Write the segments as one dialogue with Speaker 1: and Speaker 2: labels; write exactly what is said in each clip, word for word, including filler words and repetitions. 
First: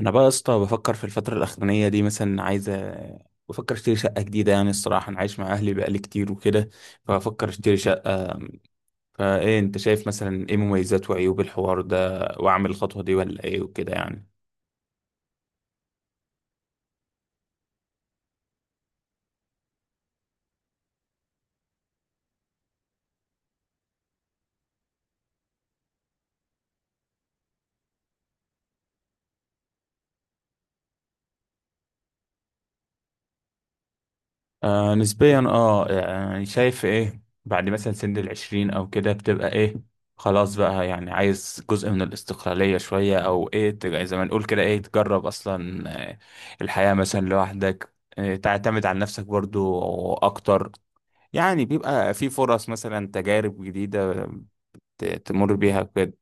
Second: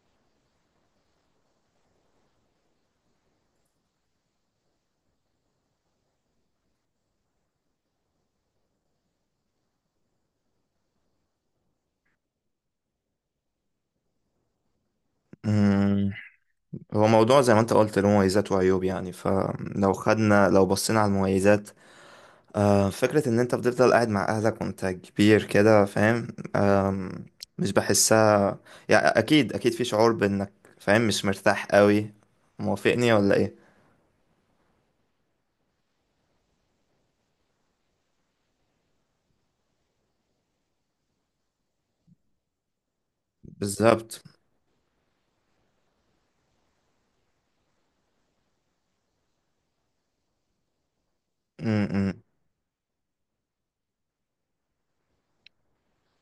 Speaker 1: انا بقى يا اسطى بفكر في الفتره الاخرانيه دي، مثلا عايز أ- بفكر اشتري شقه جديده. يعني الصراحه انا عايش مع اهلي بقالي كتير وكده، فبفكر اشتري شقه. فايه انت شايف مثلا ايه مميزات وعيوب الحوار ده واعمل الخطوه دي ولا ايه وكده يعني؟
Speaker 2: مم. هو موضوع زي ما انت قلت له مميزات وعيوب، يعني فلو خدنا لو بصينا على المميزات. آه، فكرة ان انت بتفضل قاعد مع اهلك وانت كبير كده، فاهم؟ آم، مش بحسها. يعني اكيد اكيد في شعور بانك فاهم، مش مرتاح قوي. موافقني ولا ايه؟
Speaker 1: آه نسبيا، اه يعني شايف ايه بعد مثلا سن العشرين او كده بتبقى ايه. خلاص بقى، يعني عايز جزء من الاستقلالية شوية او ايه تج- زي
Speaker 2: بالظبط.
Speaker 1: ما نقول كده، ايه تجرب اصلا. آه، الحياة مثلا لوحدك، آه، تعتمد على نفسك برضو اكتر. يعني
Speaker 2: مم،
Speaker 1: بيبقى
Speaker 2: مم.
Speaker 1: في فرص مثلا تجارب جديدة ت- تمر بيها كده.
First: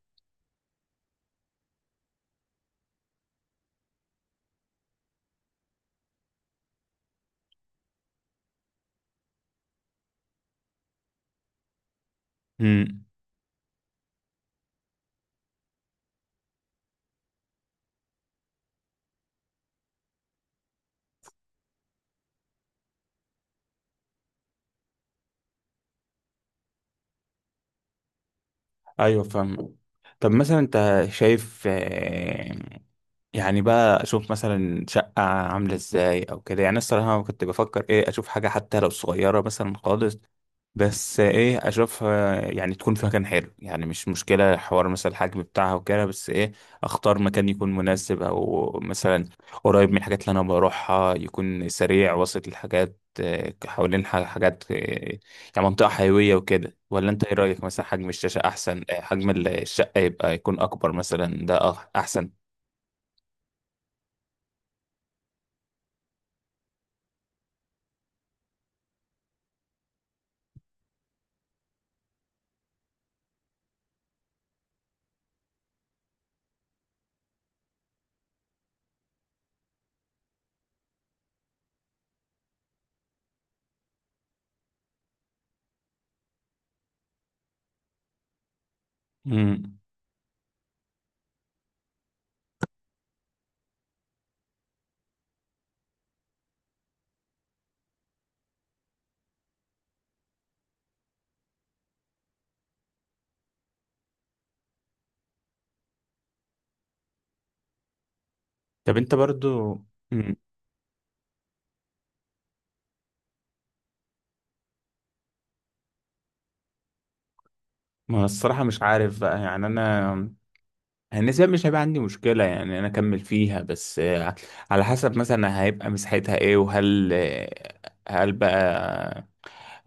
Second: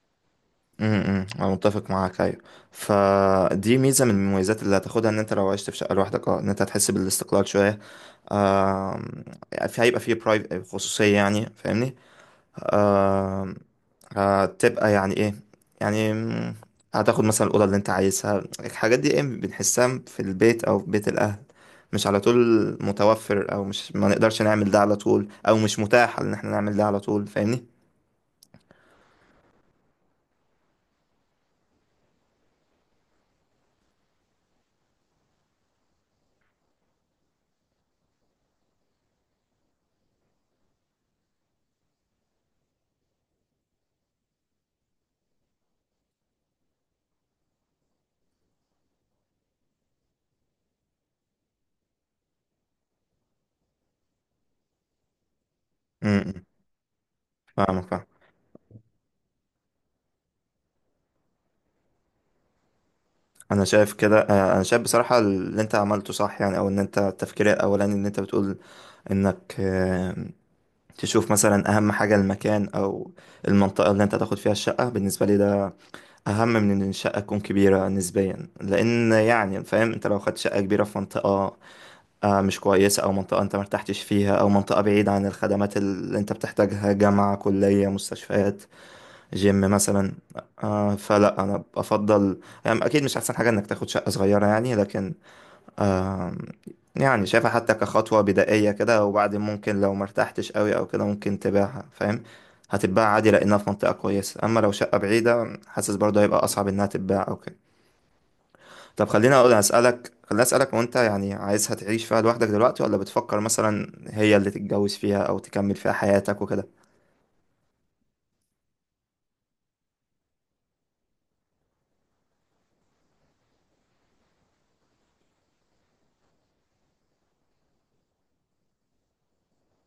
Speaker 2: امم امم. انا متفق معاك، ايوه. فدي ميزه من المميزات اللي هتاخدها، ان انت لو عشت في شقه لوحدك اه ان انت هتحس بالاستقلال شويه. آم، في هيبقى فيه برايف، خصوصيه، يعني فاهمني؟
Speaker 1: امم،
Speaker 2: آم، هتبقى يعني ايه، يعني مم، هتاخد مثلا الاوضه اللي انت عايزها. الحاجات دي ايه بنحسها في البيت او في بيت الاهل مش على طول متوفر، او مش ما نقدرش نعمل ده على طول، او مش متاح ان احنا نعمل ده على طول، فاهمني؟
Speaker 1: ايوه فاهم. طب مثلا انت شايف، آه، يعني بقى اشوف مثلا شقة عاملة ازاي او كده، يعني أنا الصراحة كنت بفكر ايه اشوف حاجة حتى لو صغيرة مثلا خالص، بس ايه اشوفها يعني تكون في مكان حلو، يعني مش مشكلة حوار مثلا الحجم بتاعها وكده، بس ايه اختار مكان يكون مناسب، او مثلا قريب من الحاجات اللي انا بروحها، يكون سريع وسط الحاجات، آه، حوالين ح- حاجات، آه، يعني منطقة
Speaker 2: امم
Speaker 1: حيوية
Speaker 2: امم.
Speaker 1: وكده. ولا انت ايه رأيك،
Speaker 2: فاهمك
Speaker 1: مثلا حجم
Speaker 2: فاهمك.
Speaker 1: الشاشة احسن آه، حجم الشقة يبقى يكون اكبر مثلا، ده أح- احسن؟
Speaker 2: انا شايف كده آه، انا شايف بصراحة اللي انت عملته صح، يعني او ان انت التفكير الاولاني ان انت بتقول انك آه، تشوف مثلا اهم حاجة المكان او المنطقة اللي انت تاخد فيها الشقة. بالنسبة لي ده اهم من ان الشقة تكون كبيرة نسبيا، لان يعني فاهم، انت لو خدت شقة كبيرة في منطقة آه، مش كويسة، او منطقة انت مرتحتش فيها، او منطقة بعيدة عن الخدمات اللي انت بتحتاجها، جامعة، كلية، مستشفيات، جيم
Speaker 1: مم.
Speaker 2: مثلا. آه فلا انا افضل يعني اكيد مش احسن حاجه انك تاخد شقه صغيره يعني، لكن آه يعني شايفها حتى كخطوه بدائيه كده، وبعدين ممكن لو مرتحتش قوي او كده ممكن تبيعها، فاهم؟ هتتباع عادي لانها في منطقه كويسه، اما لو شقه بعيده حاسس برضه هيبقى اصعب انها تتباع او كده.
Speaker 1: طب
Speaker 2: طب
Speaker 1: انت
Speaker 2: خليني اقول
Speaker 1: برضو.
Speaker 2: اسالك
Speaker 1: مم.
Speaker 2: خليني اسالك، وانت يعني عايزها تعيش فيها لوحدك دلوقتي، ولا بتفكر مثلا هي اللي تتجوز فيها او تكمل فيها حياتك وكده؟
Speaker 1: ما الصراحة مش عارف بقى، يعني انا النسبة مش هيبقى عندي مشكلة، يعني انا اكمل فيها، بس آه، على حسب مثلا هيبقى مساحتها ايه، وهل آه، هل بقى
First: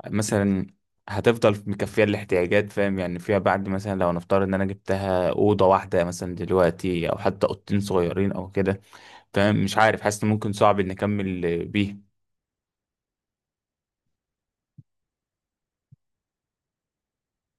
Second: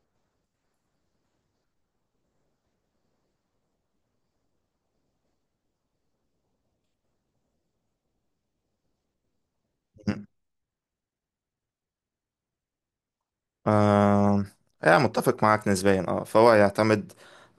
Speaker 1: مثلا هتفضل مكفية الاحتياجات، فاهم يعني فيها بعد، مثلا لو نفترض ان انا جبتها أوضة واحدة مثلا دلوقتي، او حتى أوضتين صغيرين او كده، فاهم مش عارف، حاسس ان ممكن صعب ان اكمل بيها.
Speaker 2: آه يعني متفق معاك نسبيا اه، فهو يعتمد.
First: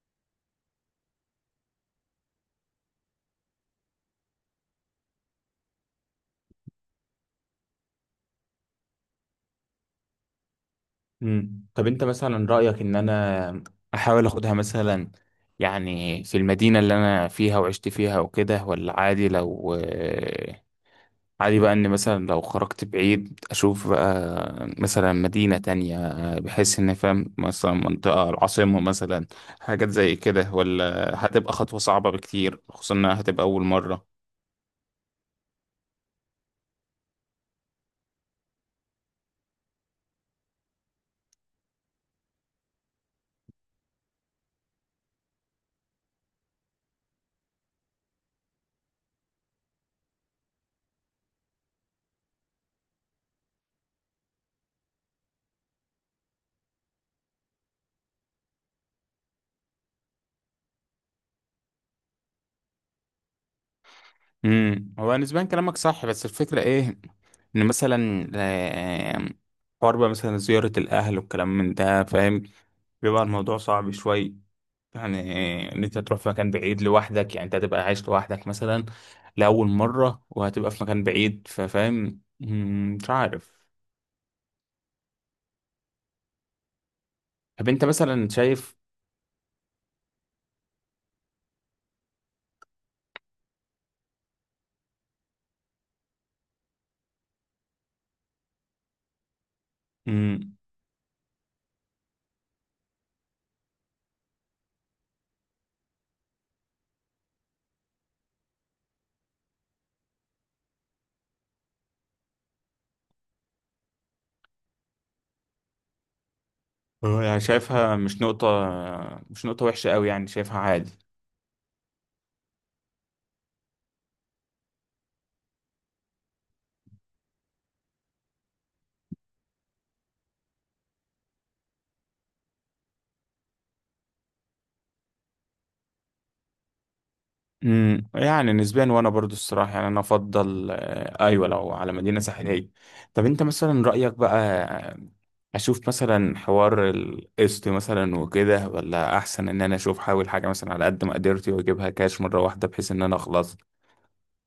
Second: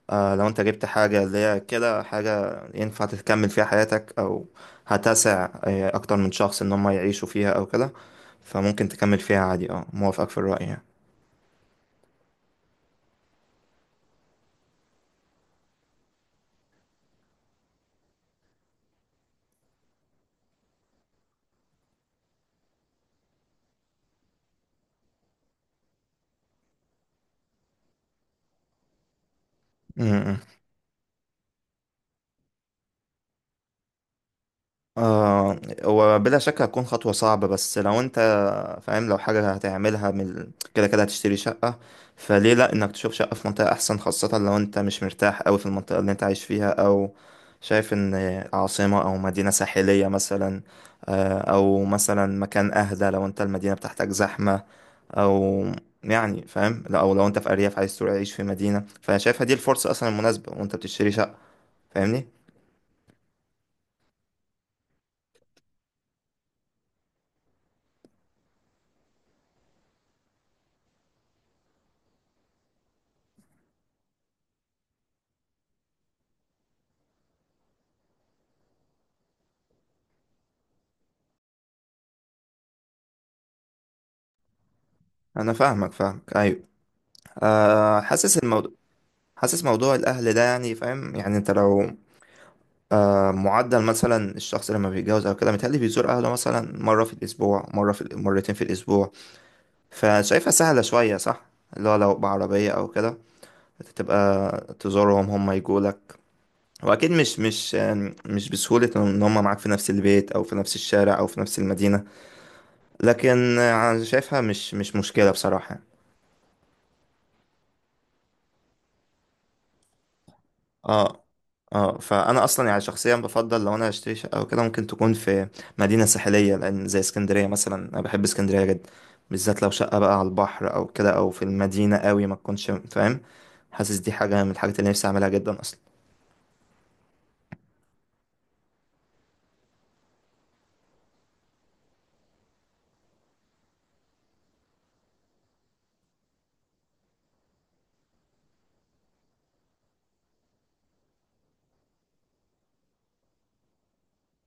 Speaker 2: آه لو انت جبت حاجة اللي هي كده حاجة ينفع تكمل فيها حياتك، او هتسع آه، اكتر من شخص ان هم يعيشوا فيها او كده، فممكن تكمل فيها عادي اه، موافقك في الرأي يعني.
Speaker 1: مم. طب انت مثلا رأيك ان انا احاول اخدها مثلا يعني في المدينة اللي انا فيها وعشت فيها وكده، ولا عادي لو آه، عادي بقى ان مثلا لو خرجت بعيد اشوف بقى مثلا مدينة تانية، آه، بحيث ان فاهم مثلا منطقة العاصمة مثلا، حاجات
Speaker 2: م-
Speaker 1: زي
Speaker 2: م.
Speaker 1: كده، ولا هتبقى خطوة صعبة بكتير خصوصا انها هتبقى اول مرة؟
Speaker 2: آه وبلا شك هتكون خطوة صعبة، بس لو انت فاهم، لو حاجة هتعملها من ال- كده كده هتشتري شقة، فليه لأ إنك تشوف شقة في منطقة أحسن، خاصة لو أنت مش مرتاح أوي في المنطقة اللي أنت عايش فيها، أو شايف إن عاصمة أو مدينة ساحلية مثلا، آه، أو مثلا مكان أهدى لو أنت المدينة بتاعتك زحمة، أو يعني فاهم لأ، أو لو أنت في أرياف عايز تروح تعيش في مدينة، فأنا شايفها دي الفرصة أصلا المناسبة، وأنت بتشتري شقة. فاهمني؟
Speaker 1: امم، هو نسبيا كلامك صح، بس الفكرة ايه ان مثلا آه، حوار بقى مثلا زيارة الاهل والكلام من ده، فاهم بيبقى الموضوع صعب شوي. يعني آه، ان انت تروح في مكان بعيد لوحدك، يعني انت هتبقى عايش لوحدك مثلا لأول مرة، وهتبقى في مكان بعيد، ففاهم مم، مش عارف.
Speaker 2: أنا فاهمك فاهمك، أيوه.
Speaker 1: طب انت
Speaker 2: أه
Speaker 1: مثلا
Speaker 2: حاسس الموضوع،
Speaker 1: شايف،
Speaker 2: حاسس موضوع الأهل ده. يعني فاهم، يعني أنت لو آه، معدل مثلا الشخص لما بيتجوز او كده متهيألي بيزور اهله مثلا مره في الاسبوع، مره في مرتين في الاسبوع، فشايفها
Speaker 1: مم،
Speaker 2: سهله شويه صح؟ اللي هو لو بعربيه او كده تبقى تزورهم، هم يجوا لك. واكيد مش مش يعني مش بسهوله ان هم معاك في نفس البيت، او في نفس الشارع، او في نفس المدينه، لكن آه، انا شايفها مش مش مشكله بصراحه.
Speaker 1: هو يعني شايفها مش نقطة مش نقطة وحشة قوي، يعني شايفها عادي.
Speaker 2: اه اه، فانا اصلا يعني شخصيا بفضل لو انا هشتري شقه او كده ممكن تكون في مدينه ساحليه، لان زي اسكندريه مثلا، انا بحب اسكندريه جدا. بالذات لو شقه بقى على البحر او كده، او في المدينه قوي ما تكونش فاهم. حاسس دي حاجه من الحاجات اللي نفسي اعملها جدا اصلا.
Speaker 1: امم، يعني نسبيا، وانا برضو الصراحه يعني انا افضل، آه ايوه لو على مدينه ساحليه. طب انت مثلا رايك بقى آه، اشوف مثلا حوار القسط مثلا وكده، ولا احسن ان انا اشوف حاول حاجه مثلا على قد مقدرتي واجيبها كاش مره واحده بحيث ان انا اخلص؟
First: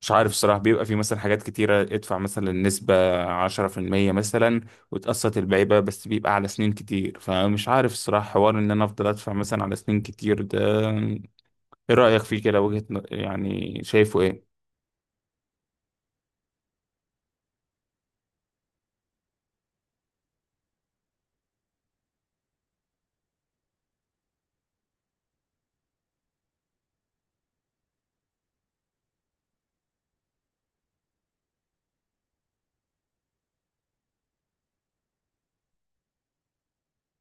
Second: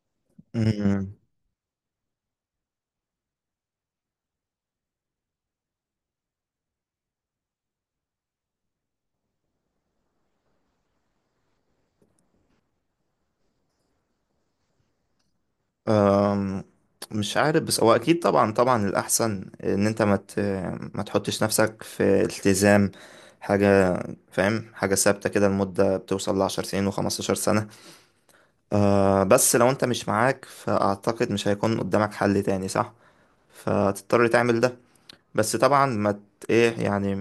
Speaker 1: مش عارف الصراحه، بيبقى في
Speaker 2: امم.
Speaker 1: مثلا حاجات كتيره، ادفع مثلا نسبه عشرة في المية مثلا وتقسط الباقي بقى، بس بيبقى على سنين كتير، فمش عارف الصراحه حوار ان انا افضل ادفع مثلا على سنين كتير ده، ايه رأيك فيه كده؟ وجهة ن- يعني شايفه ايه؟
Speaker 2: أم، مش عارف، بس هو اكيد طبعا طبعا الاحسن ان انت ما ت- ما تحطش نفسك في التزام حاجه، فاهم، حاجه ثابته كده لمده بتوصل لعشر سنين وخمستاشر سنه. آه بس لو انت مش معاك فاعتقد مش هيكون قدامك حل تاني صح، فتضطر تعمل ده. بس طبعا ما ت- ايه يعني،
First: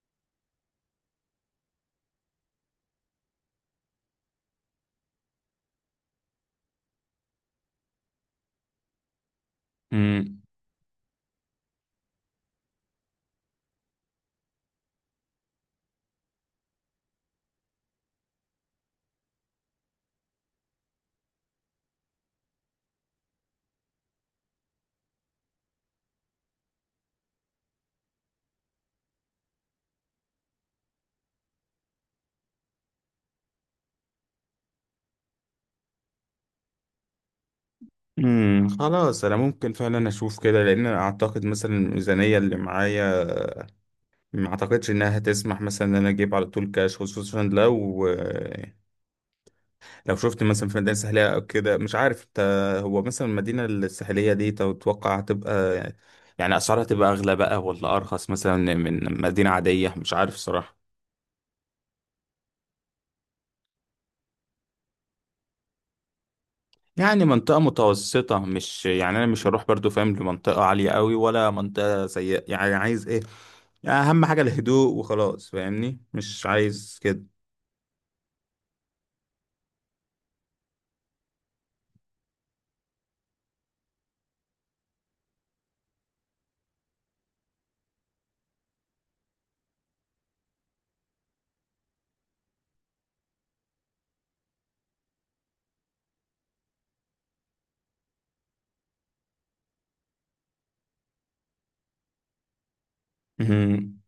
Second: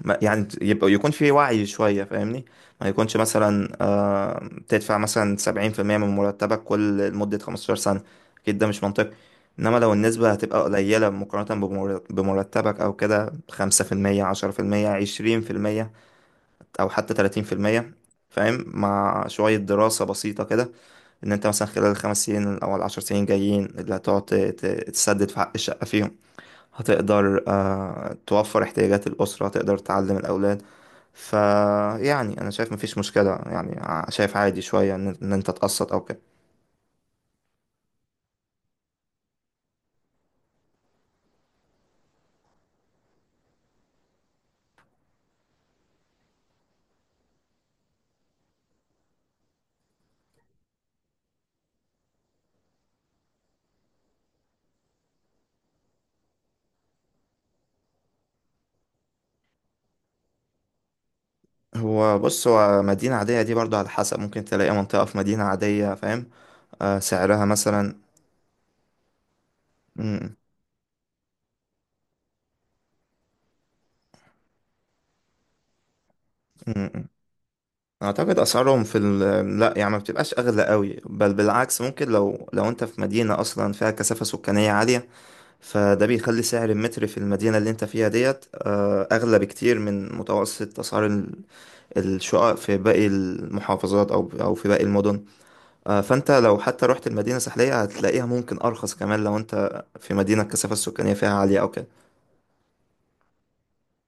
Speaker 2: ما يعني يبقى يكون في وعي شوية، فاهمني؟ ما يكونش مثلا آه تدفع مثلا سبعين في المية من مرتبك كل لمدة خمستاشر سنة، أكيد ده مش منطقي. إنما لو النسبة
Speaker 1: امم،
Speaker 2: هتبقى قليلة مقارنة بمر- بمرتبك أو كده، خمسة في المية، عشرة في المية، عشرين في المية، أو حتى تلاتين في المية، فاهم، مع شوية دراسة بسيطة كده ان انت مثلا خلال الخمس سنين او العشر سنين جايين اللي هتقعد ت- ت- تسدد في حق الشقة فيهم، هتقدر آه، توفر احتياجات الأسرة، هتقدر تعلم الأولاد. فيعني أنا شايف مفيش مشكلة يعني، ع- شايف عادي شوية إن إن أنت تقسط أو كده.
Speaker 1: امم، خلاص، انا ممكن فعلا اشوف كده، لان أنا اعتقد مثلا الميزانية اللي معايا ما اعتقدش انها هتسمح مثلا ان انا اجيب على طول كاش، خصوصا لو لو شفت مثلا في مدينة ساحلية او كده. مش عارف انت، هو مثلا المدينة الساحلية دي تتوقع هتبقى، يعني اسعارها تبقى اغلى بقى ولا ارخص مثلا من مدينة عادية؟ مش عارف صراحة،
Speaker 2: هو بص، هو مدينة عادية دي برضو على حسب، ممكن تلاقي منطقة في مدينة عادية فاهم آه،
Speaker 1: يعني
Speaker 2: سعرها
Speaker 1: منطقة
Speaker 2: مثلا
Speaker 1: متوسطة، مش يعني أنا مش هروح برضو فاهم
Speaker 2: مم،
Speaker 1: لمنطقة عالية قوي ولا منطقة سيئة، يعني عايز إيه يعني، أهم حاجة الهدوء وخلاص، فاهمني مش
Speaker 2: مم،
Speaker 1: عايز
Speaker 2: مم.
Speaker 1: كده.
Speaker 2: أعتقد أسعارهم في ال... لا يعني ما بتبقاش أغلى قوي، بل بالعكس ممكن لو لو أنت في مدينة أصلا فيها كثافة سكانية عالية، فده بيخلي سعر المتر في المدينة اللي انت فيها ديت آه، أغلى بكتير من متوسط أسعار ال- الشقق في باقي المحافظات، أو أو في باقي المدن. آه، فانت لو حتى رحت المدينة الساحلية هتلاقيها ممكن أرخص كمان لو انت في مدينة الكثافة السكانية فيها عالية أو كده.
Speaker 1: مهم.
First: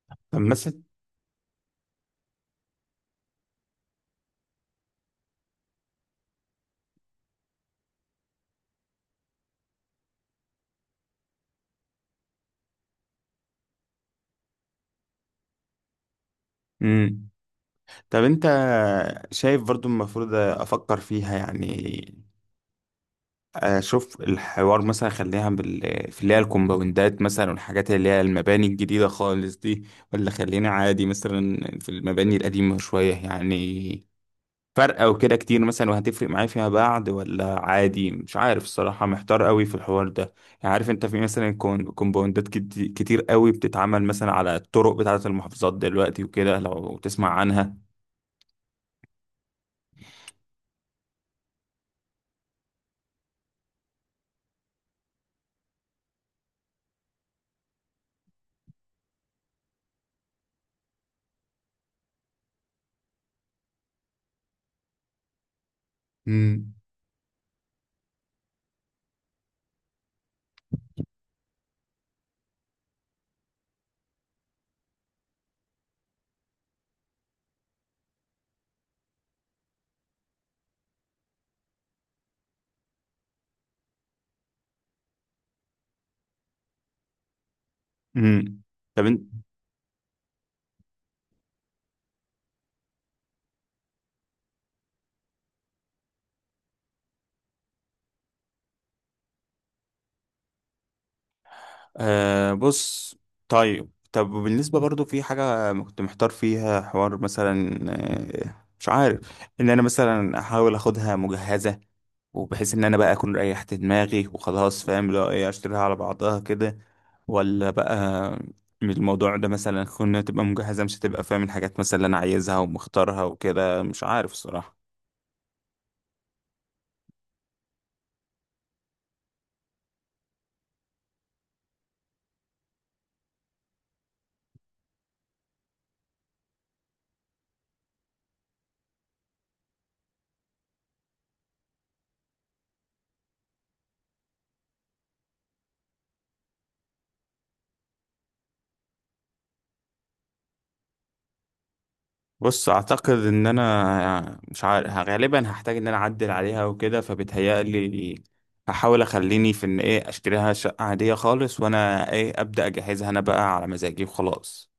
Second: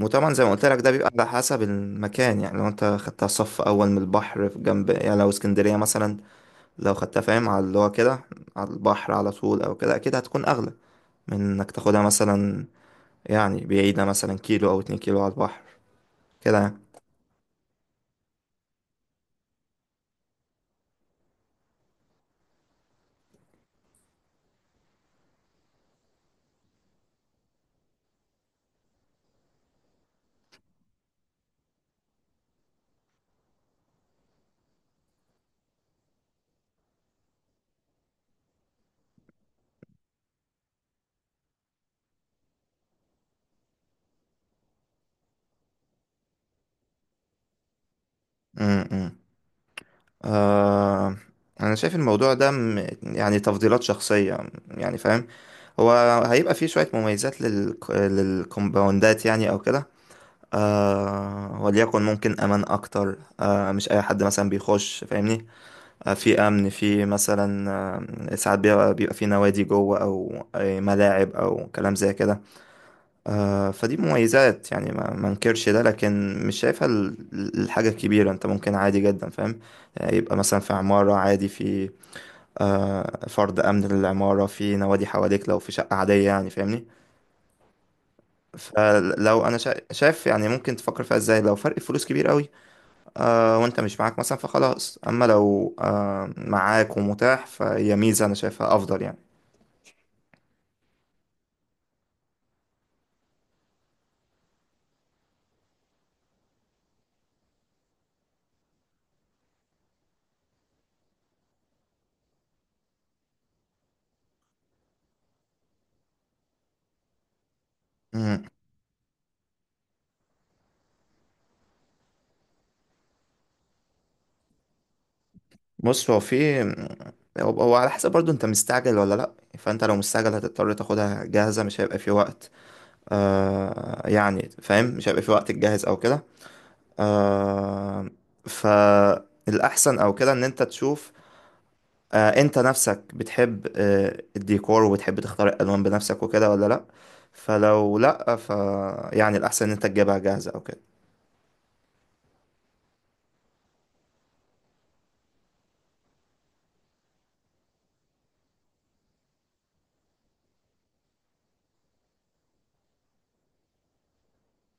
Speaker 2: وطبعا
Speaker 1: طب
Speaker 2: زي ما قلت لك
Speaker 1: مثلا.
Speaker 2: ده بيبقى على حسب المكان، يعني لو انت خدتها صف أول من البحر في جنب، يعني لو اسكندرية مثلا، لو خدتها فاهم على اللي هو كده على البحر على طول أو كده، أكيد هتكون أغلى من إنك تاخدها مثلا يعني بعيدة مثلا كيلو أو اتنين كيلو على البحر كده يعني.
Speaker 1: مم. طب أنت شايف برضو المفروض أفكر فيها، يعني أشوف الحوار مثلا، خليها بال... في اللي هي الكومباوندات مثلا والحاجات اللي هي المباني الجديدة خالص دي، ولا خلينا عادي مثلا في المباني القديمة شوية؟ يعني فرقة وكده كتير مثلا، وهتفرق معايا فيما بعد، ولا عادي؟ مش عارف الصراحة، محتار قوي في الحوار ده. يعني عارف انت في مثلا كون- كومباوندات كت- كتير قوي بتتعمل مثلا على الطرق بتاعة المحافظات دلوقتي وكده، لو تسمع عنها.
Speaker 2: م- م. آه أنا شايف الموضوع ده م- يعني تفضيلات شخصية، يعني فاهم. هو هيبقى فيه شوية مميزات لل... للكومباوندات يعني أو كده. آه، وليكن ممكن أمان أكتر، آه مش أي حد مثلا بيخش، فاهمني؟ آه، في أمن،
Speaker 1: امم،
Speaker 2: في مثلا آه ساعات بيبقى, بيبقى في نوادي جوه، أو آه، ملاعب أو كلام زي كده. آه، فدي مميزات يعني ما ما انكرش ده، لكن مش شايفها ال- الحاجة الكبيرة. انت ممكن عادي جدا فاهم، يعني يبقى مثلا في عمارة عادي في آه، فرض أمن للعمارة، في نوادي حواليك لو في شقة عادية، يعني فاهمني؟
Speaker 1: امم. طب انت.
Speaker 2: فلو أنا شا- شايف يعني ممكن تفكر فيها ازاي لو فرق الفلوس كبير قوي آه، وانت مش معاك مثلا، فخلاص. أما لو آه، معاك ومتاح، فهي ميزة أنا شايفها أفضل
Speaker 1: أه، بص. طيب، طب بالنسبة برضو في حاجة كنت محتار فيها، حوار مثلا آه، مش عارف ان انا مثلا احاول اخدها مجهزة، وبحيث ان انا بقى اكون ريحت دماغي وخلاص، فاهم لو ايه اشتريها على بعضها كده، ولا بقى
Speaker 2: يعني.
Speaker 1: من الموضوع ده مثلا كنا تبقى مجهزة، مش هتبقى فاهم الحاجات مثلا اللي انا عايزها ومختارها وكده، مش عارف الصراحة.
Speaker 2: بص، هو في هو هو على حسب برضو انت مستعجل ولا لا. فانت لو مستعجل هتضطر تاخدها جاهزة، مش هيبقى في وقت آه يعني فاهم، مش هيبقى في وقت تجهز او كده. آه فالأحسن او كده ان انت تشوف آه انت نفسك بتحب آه الديكور، وبتحب تختار الألوان بنفسك وكده ولا لا. فلو لا ف يعني الأحسن ان انت تجيبها جاهزة او كده.
Speaker 1: بص اعتقد ان انا مش عارف غالبا هحتاج ان انا اعدل عليها وكده، فبتهيألي هحاول اخليني في ان ايه اشتريها شقة عادية خالص، وانا ايه ابدأ اجهزها انا بقى على مزاجي وخلاص.